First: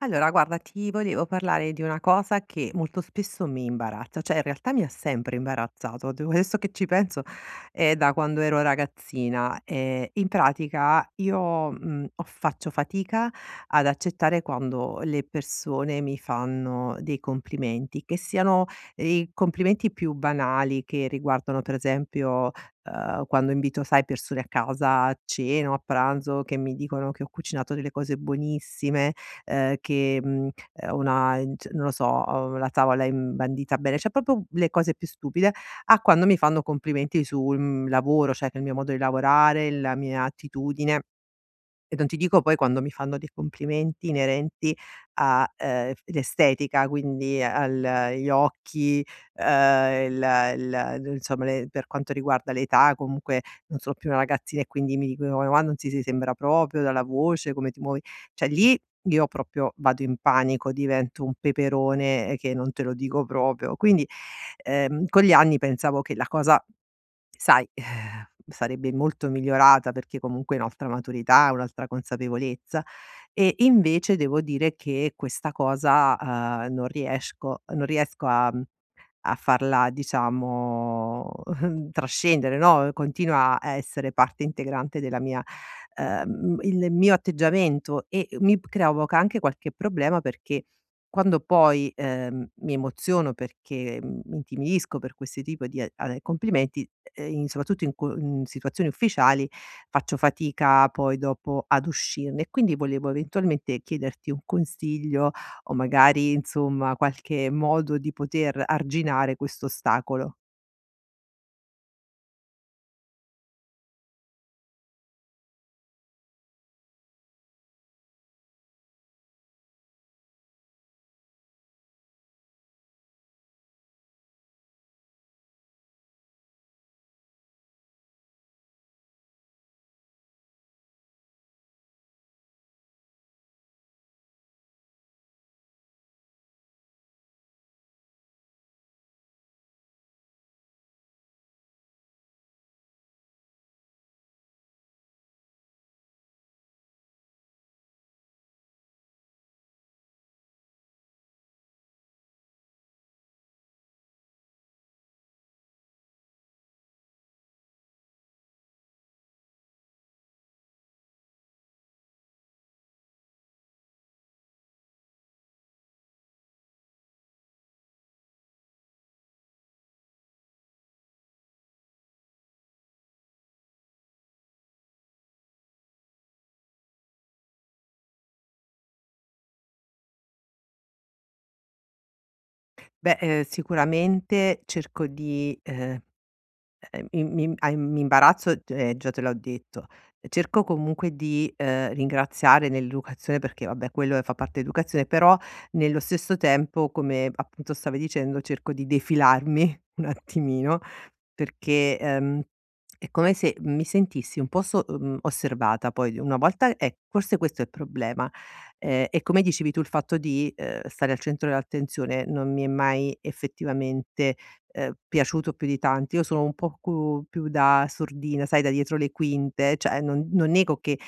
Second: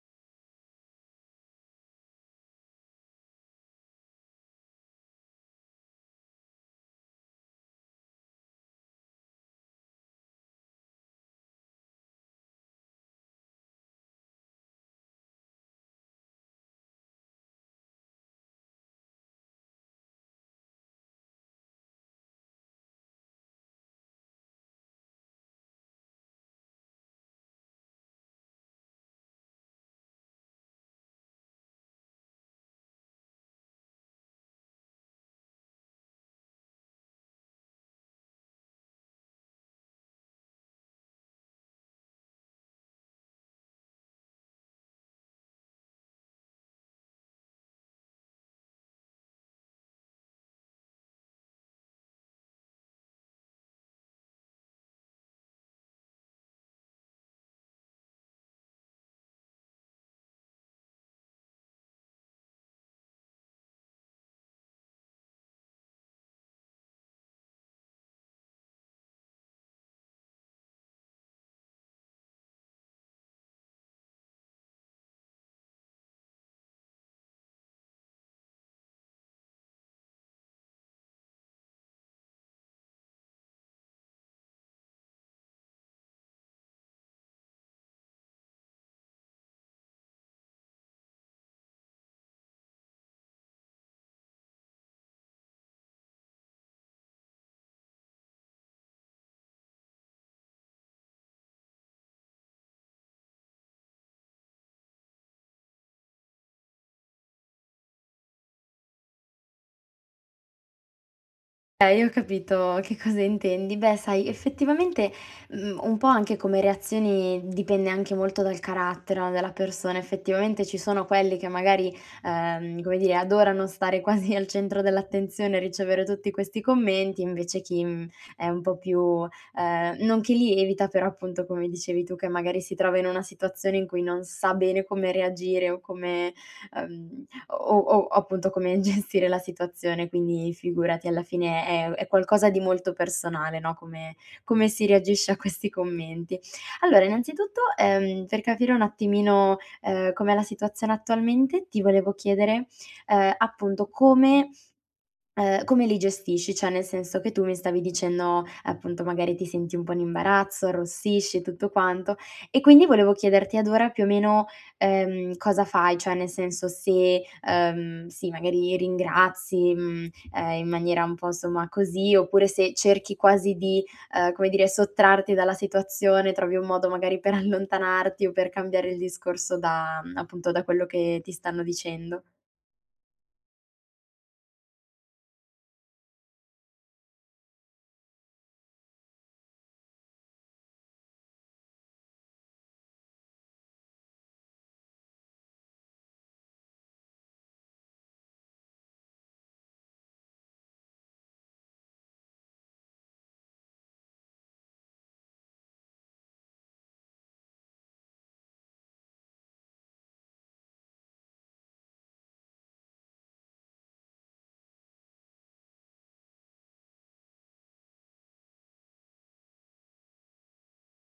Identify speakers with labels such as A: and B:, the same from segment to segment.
A: Allora, guarda, ti volevo parlare di una cosa che molto spesso mi imbarazza, cioè in realtà mi ha sempre imbarazzato, adesso che ci penso è da quando ero ragazzina. In pratica io faccio fatica ad accettare quando le persone mi fanno dei complimenti, che siano i complimenti più banali che riguardano per esempio quando invito, sai, persone a casa a cena o a pranzo che mi dicono che ho cucinato delle cose buonissime, che, una c non lo so, la tavola è imbandita bene, cioè proprio le cose più stupide, a quando mi fanno complimenti sul, lavoro, cioè che il mio modo di lavorare, la mia attitudine. E non ti dico poi quando mi fanno dei complimenti inerenti a, f l'estetica, quindi al gli occhi, il d insomma le per quanto riguarda l'età, comunque non sono più una ragazzina e quindi mi dicono: "Ma non si sembra proprio dalla voce, come ti muovi". Cioè lì io proprio vado in panico, divento un peperone, che non te lo dico proprio. Quindi, con gli anni pensavo che la cosa Sai, eh, sarebbe molto migliorata perché comunque è un'altra maturità, un'altra consapevolezza, e invece devo dire che questa cosa, non riesco a a farla diciamo trascendere, no, continua a essere parte integrante della mia il mio atteggiamento, e mi provoca anche qualche problema perché quando poi, mi emoziono perché mi intimidisco per questi tipo di a complimenti, in soprattutto in situazioni ufficiali, faccio fatica poi dopo ad uscirne. Quindi volevo eventualmente chiederti un consiglio o magari insomma qualche modo di poter arginare questo ostacolo?
B: Okay, ho capito che cosa intendi. Beh, sai, effettivamente, un po' anche come reazioni dipende anche molto dal carattere, no, della persona. Effettivamente ci sono quelli che magari, come dire, adorano stare quasi al centro dell'attenzione e ricevere tutti questi commenti, invece chi, mhmm, è un po' più non che li evita, però appunto come dicevi tu, che magari si trova in una situazione in cui non sa bene come reagire o come, ehm o o appunto come gestire la situazione, quindi figurati alla fine è qualcosa di molto personale, no, come come si reagisce a questi commenti. Allora innanzitutto, per capire un attimino, com'è la situazione attualmente, ti volevo chiedere, appunto come come li gestisci? Cioè, nel senso che tu mi stavi dicendo, appunto, magari ti senti un po' in imbarazzo, arrossisci e tutto quanto, e quindi volevo chiederti ad ora più o meno, cosa fai, cioè nel senso se, sì magari ringrazi, mhmm, in maniera un po' insomma così, oppure se cerchi quasi di, come dire, sottrarti dalla situazione, trovi un modo magari per allontanarti o per cambiare il discorso da appunto, da quello che ti stanno dicendo.
A: Beh, sicuramente cerco di mi imbarazzo, già te l'ho detto. Cerco comunque di, ringraziare nell'educazione perché vabbè quello fa parte dell'educazione, però nello stesso tempo, come appunto stavi dicendo, cerco di defilarmi un attimino. Perché, è come se mi sentissi un po' osservata poi una volta, forse questo è il problema. E come dicevi tu, il fatto di, stare al centro dell'attenzione non mi è mai effettivamente, piaciuto più di tanto. Io sono un po' cu più da sordina, sai, da dietro le quinte, cioè non nego che,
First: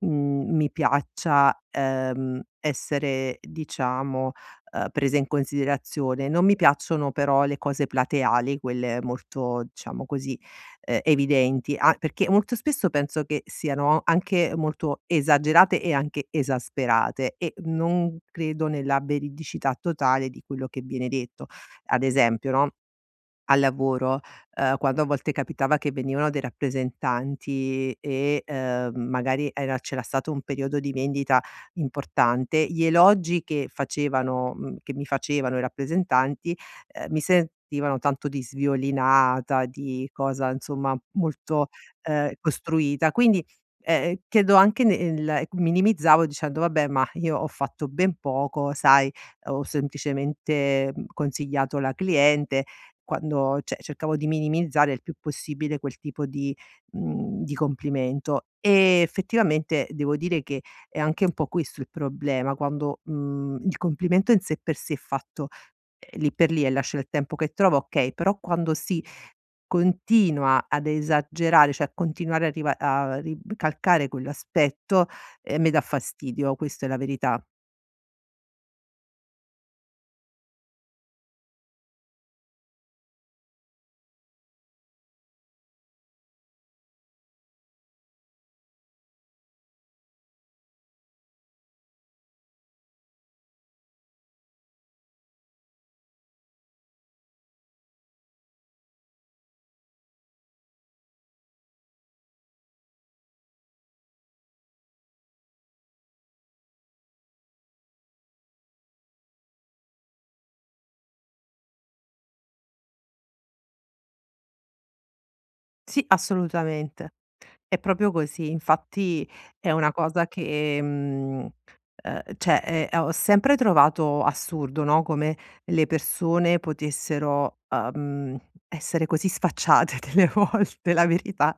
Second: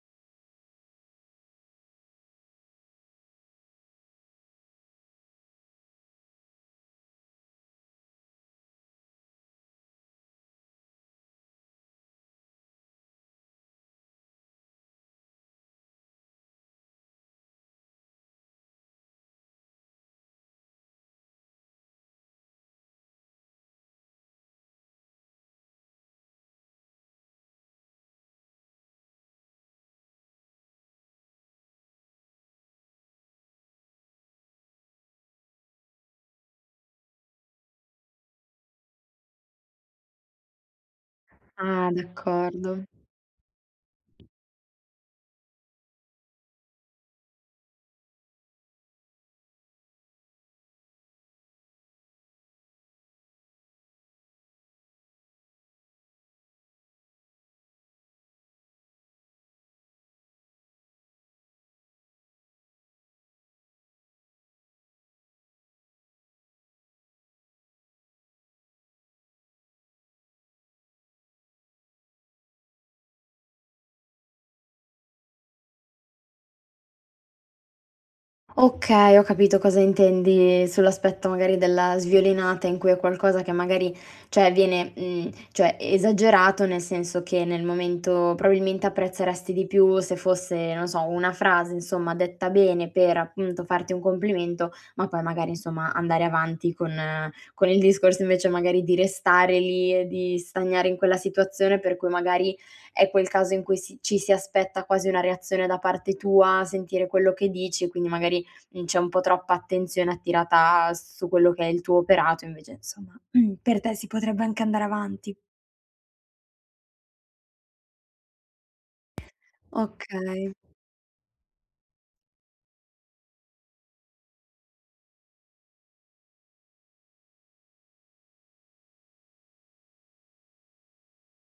A: mi piaccia, essere diciamo, prese in considerazione. Non mi piacciono però le cose plateali, quelle molto, diciamo così, evidenti, a perché molto spesso penso che siano anche molto esagerate e anche esasperate e non credo nella veridicità totale di quello che viene detto. Ad esempio, no, al lavoro, quando a volte capitava che venivano dei rappresentanti e, magari era c'era stato un periodo di vendita importante, gli elogi che che mi facevano i rappresentanti, mi sentivano tanto di sviolinata, di cosa insomma molto,
B: Ah, d'accordo.
A: costruita. Quindi, chiedo anche nel ecco, minimizzavo dicendo: "Vabbè, ma io ho fatto ben poco, sai, ho semplicemente, consigliato la cliente". Cercavo di minimizzare il più possibile quel tipo di di complimento. E effettivamente devo dire che è anche un po' questo il problema, quando, il complimento in sé per sé è fatto, lì per lì e lascia il tempo che trova, okay, però quando si continua ad esagerare, cioè a continuare a ricalcare quell'aspetto, mi dà fastidio, questa è la verità.
B: Okay, ho capito cosa intendi sull'aspetto magari della sviolinata in cui è qualcosa che magari, cioè viene, mhmm, cioè esagerato, nel senso che nel momento probabilmente apprezzeresti di più se fosse, non so, una frase insomma detta bene per appunto farti un complimento, ma poi magari insomma andare avanti con il discorso invece magari di restare lì e di stagnare in quella situazione per cui magari è quel caso in cui ci si aspetta quasi una reazione da parte tua, sentire quello che dici e quindi magari mhmm, c'è un po' troppa attenzione attirata su quello che è il tuo operato, invece insomma, mhmm, per te si potrebbe anche andare avanti.
A: Sì, assolutamente. È proprio così. Infatti è una cosa
B: Okay.
A: che, cioè, ho sempre trovato assurdo, no, come le persone potessero, essere così sfacciate delle volte, la verità.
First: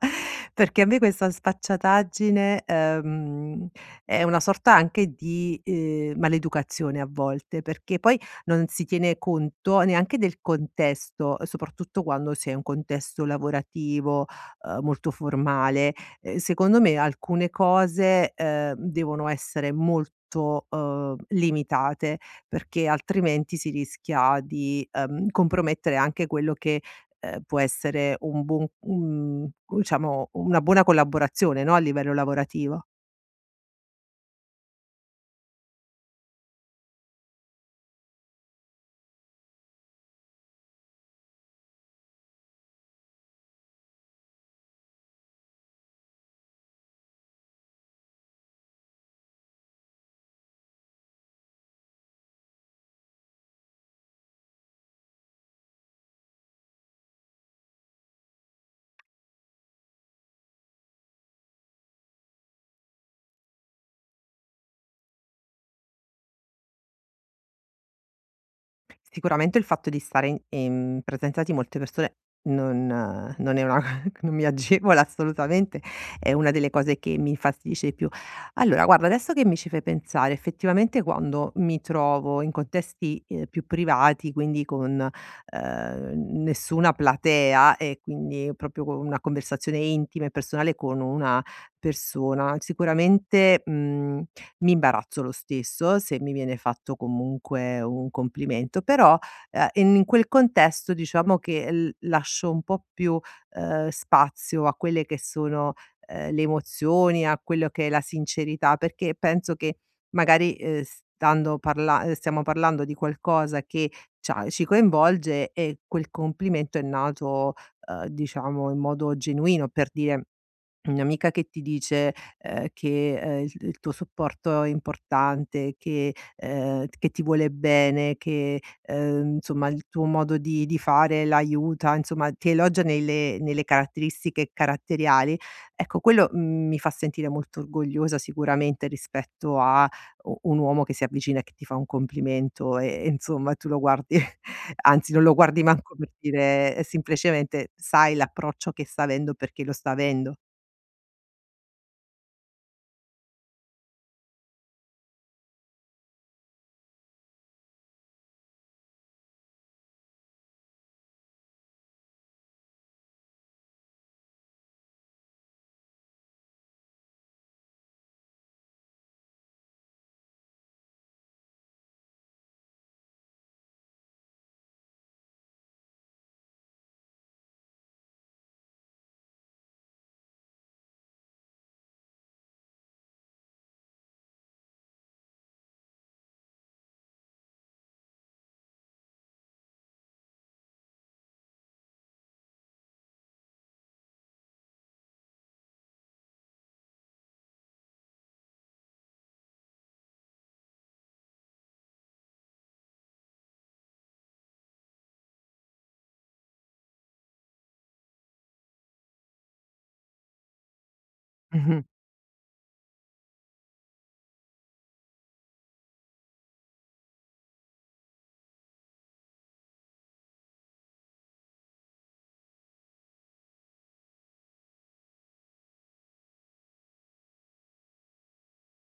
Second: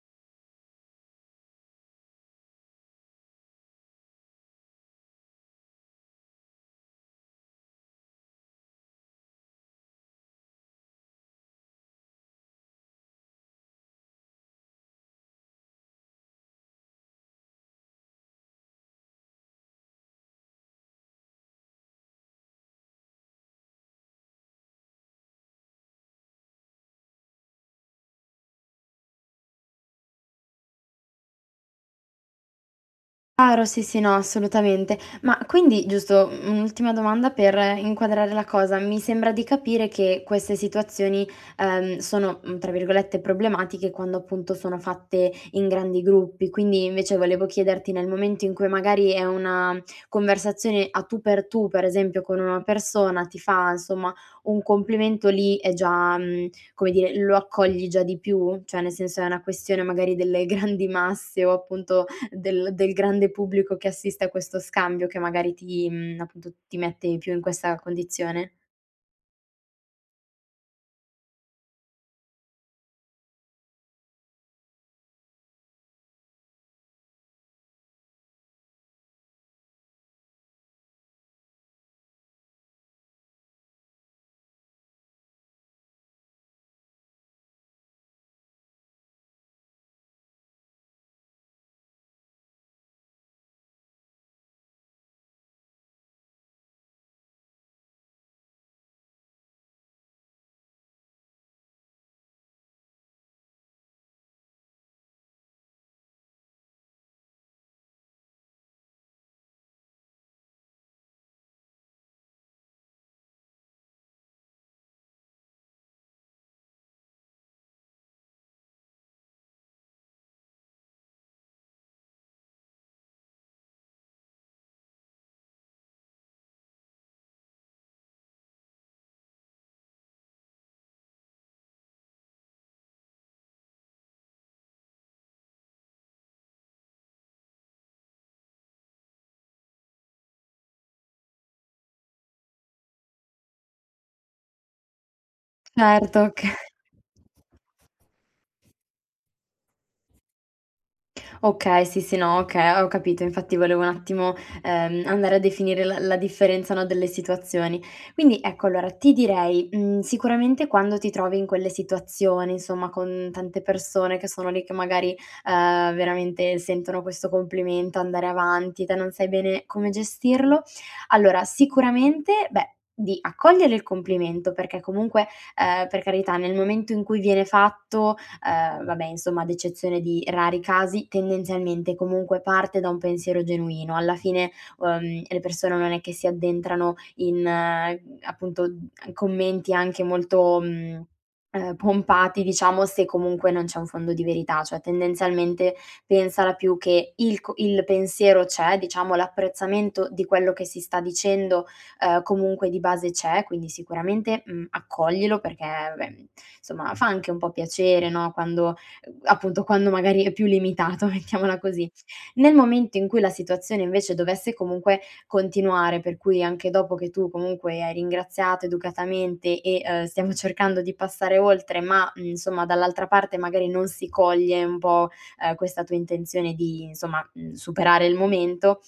A: Perché a me questa sfacciataggine, è una sorta anche di, maleducazione a volte, perché poi non si tiene conto neanche del contesto, soprattutto quando si è in un contesto lavorativo, molto formale. Secondo me alcune cose, devono essere molto, limitate, perché altrimenti si rischia di, compromettere anche quello che, può essere un buon, diciamo una buona collaborazione, no, a livello lavorativo.
B: Chiaro, sì, sì, no, assolutamente. Ma quindi, giusto, mhmm, un'ultima domanda per inquadrare la cosa. Mi sembra di capire che queste situazioni, sono, mhmm, tra virgolette, "problematiche" quando appunto sono fatte in grandi gruppi. Quindi invece volevo chiederti, nel momento in cui magari è una conversazione a tu, per esempio con una persona, ti fa insomma un complimento, lì è già mhmm, come dire, lo accogli già di più? Cioè nel senso è una questione magari delle grandi masse o appunto del grande pubblico che assiste a questo scambio che magari ti mhmm, appunto, ti mette più in questa condizione?
A: Sicuramente il fatto di stare in presenza di molte persone non è una non mi agevola assolutamente, è una delle cose che mi infastidisce di più. Allora guarda, adesso che mi ci fai pensare, effettivamente quando mi trovo in contesti, più privati, quindi con, ehm, nessuna platea e quindi proprio con una conversazione intima e personale con una persona, sicuramente, mhmm mi imbarazzo lo stesso se mi viene fatto comunque un complimento, però, in quel contesto diciamo che l lascio un po' più, spazio a quelle che sono, le emozioni, a quello che è la sincerità, perché penso che magari, stando parla stiamo parlando di qualcosa che c'ha ci coinvolge e quel complimento è nato, diciamo in modo genuino. Per dire, un'amica che ti dice, che, il tuo supporto è importante, che ti vuole bene, che, insomma il tuo modo di fare l'aiuta, insomma ti elogia nelle caratteristiche caratteriali, ecco quello, mi fa sentire molto orgogliosa sicuramente rispetto a u un uomo che si avvicina e che ti fa un complimento, e insomma tu lo guardi, anzi non lo guardi manco, per
B: Certo, okay.
A: dire, semplicemente sai l'approccio che sta avendo perché lo sta avendo.
B: Okay, sì, sì, no, okay, ho capito. Infatti volevo un attimo, andare a definire la differenza, no, delle situazioni. Quindi ecco, allora ti direi, mhmm, sicuramente quando ti trovi in quelle situazioni, insomma, con tante persone che sono lì che magari, veramente sentono questo complimento, andare avanti, te non sai bene come gestirlo, allora sicuramente, beh, di accogliere il complimento perché comunque, per carità, nel momento in cui viene fatto, vabbè insomma ad eccezione di rari casi, tendenzialmente comunque parte da un pensiero genuino. Alla fine, le persone non è che si addentrano in, appunto, commenti anche molto, pompati diciamo, se comunque non c'è un fondo di verità. Cioè tendenzialmente pensala più che il pensiero c'è, diciamo l'apprezzamento di quello che si sta dicendo comunque di base c'è, quindi sicuramente, mhmm, accoglilo perché beh, insomma fa anche un po' piacere, no, quando appunto quando magari è più limitato, mettiamola
A: Mh-mh.
B: così. Nel momento in cui la situazione invece dovesse comunque continuare, per cui anche dopo che tu comunque hai ringraziato educatamente e, stiamo cercando di passare oltre, ma, mhmm, insomma dall'altra parte magari non si coglie un po', questa tua intenzione di insomma, mhmm, superare il momento,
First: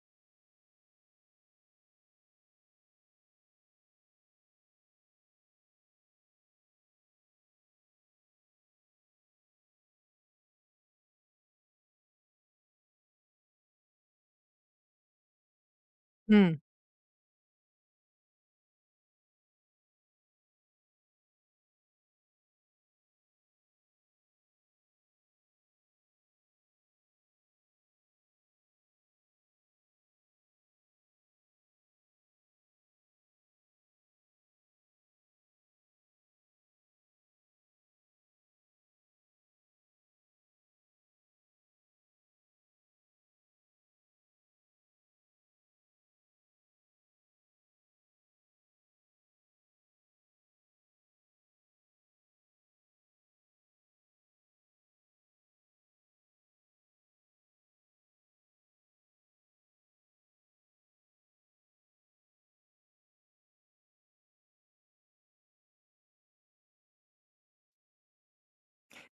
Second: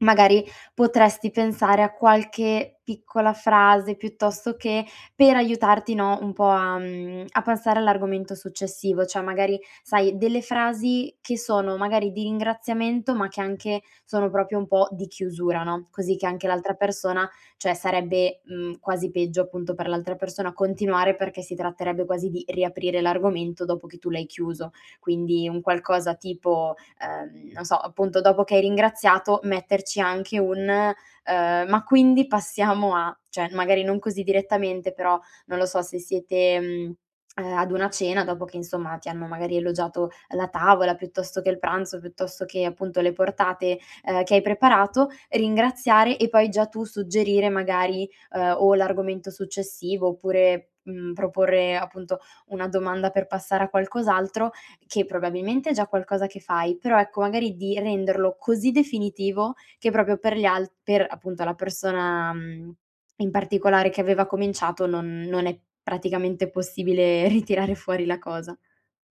B: magari potresti pensare a qualche piccola frase piuttosto che per aiutarti, no, un po' a mhmm, a passare all'argomento successivo, cioè magari, sai, delle frasi che sono magari di ringraziamento, ma che anche sono proprio un po' di chiusura, no, così che anche
A: Mh.
B: l'altra persona cioè sarebbe, mhmm, quasi peggio appunto per l'altra persona continuare, perché si tratterebbe quasi di riaprire l'argomento dopo che tu l'hai chiuso. Quindi un qualcosa tipo: non so, appunto dopo che hai ringraziato metterci anche un, ma quindi passiamo a cioè magari non così direttamente, però non lo so se siete, mhmm, ad una cena dopo che insomma ti hanno magari elogiato la tavola, piuttosto che il pranzo, piuttosto che appunto le portate, che hai preparato, ringraziare e poi già tu suggerire magari, o l'argomento successivo oppure, mhmm, proporre appunto una domanda per passare a qualcos'altro, che probabilmente è già qualcosa che fai, però ecco magari di renderlo così definitivo che proprio per gli al per appunto la persona, mhmm, in particolare che aveva cominciato non è praticamente possibile ritirare fuori la cosa.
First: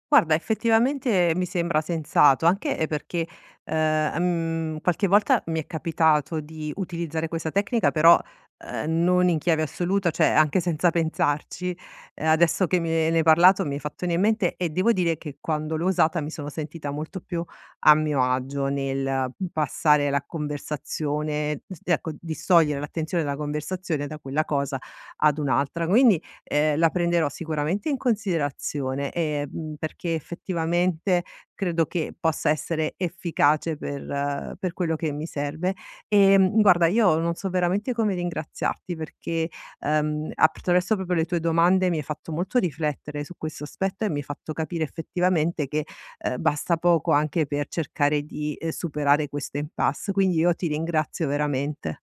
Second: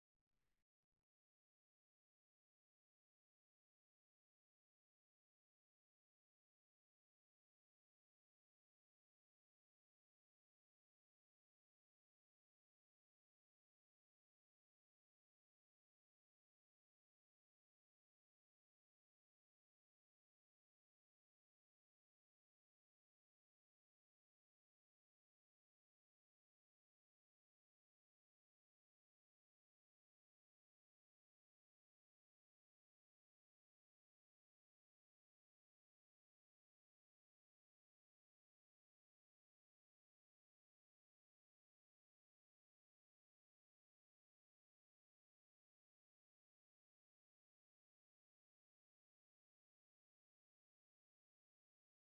A: Guarda, effettivamente mi sembra sensato, anche, perché, qualche volta mi è capitato di utilizzare questa tecnica, però, non in chiave assoluta, cioè anche senza pensarci. Adesso che me ne hai parlato mi hai fatto venire in mente, e devo dire che quando l'ho usata mi sono sentita molto più a mio agio nel passare la conversazione, s ecco, distogliere l'attenzione dalla conversazione da quella cosa ad un'altra. Quindi la prenderò sicuramente in considerazione, perché effettivamente credo che possa essere efficace per quello che mi serve. Guarda, io non so veramente come ringraziarti perché, attraverso proprio le tue domande mi hai fatto molto riflettere su questo aspetto e mi hai fatto capire effettivamente che, basta poco anche per cercare di, superare questo impasse. Quindi io ti ringrazio veramente.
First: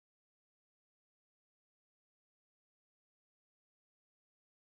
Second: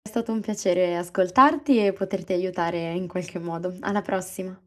B: È stato un piacere ascoltarti e poterti aiutare in qualche modo. Alla prossima.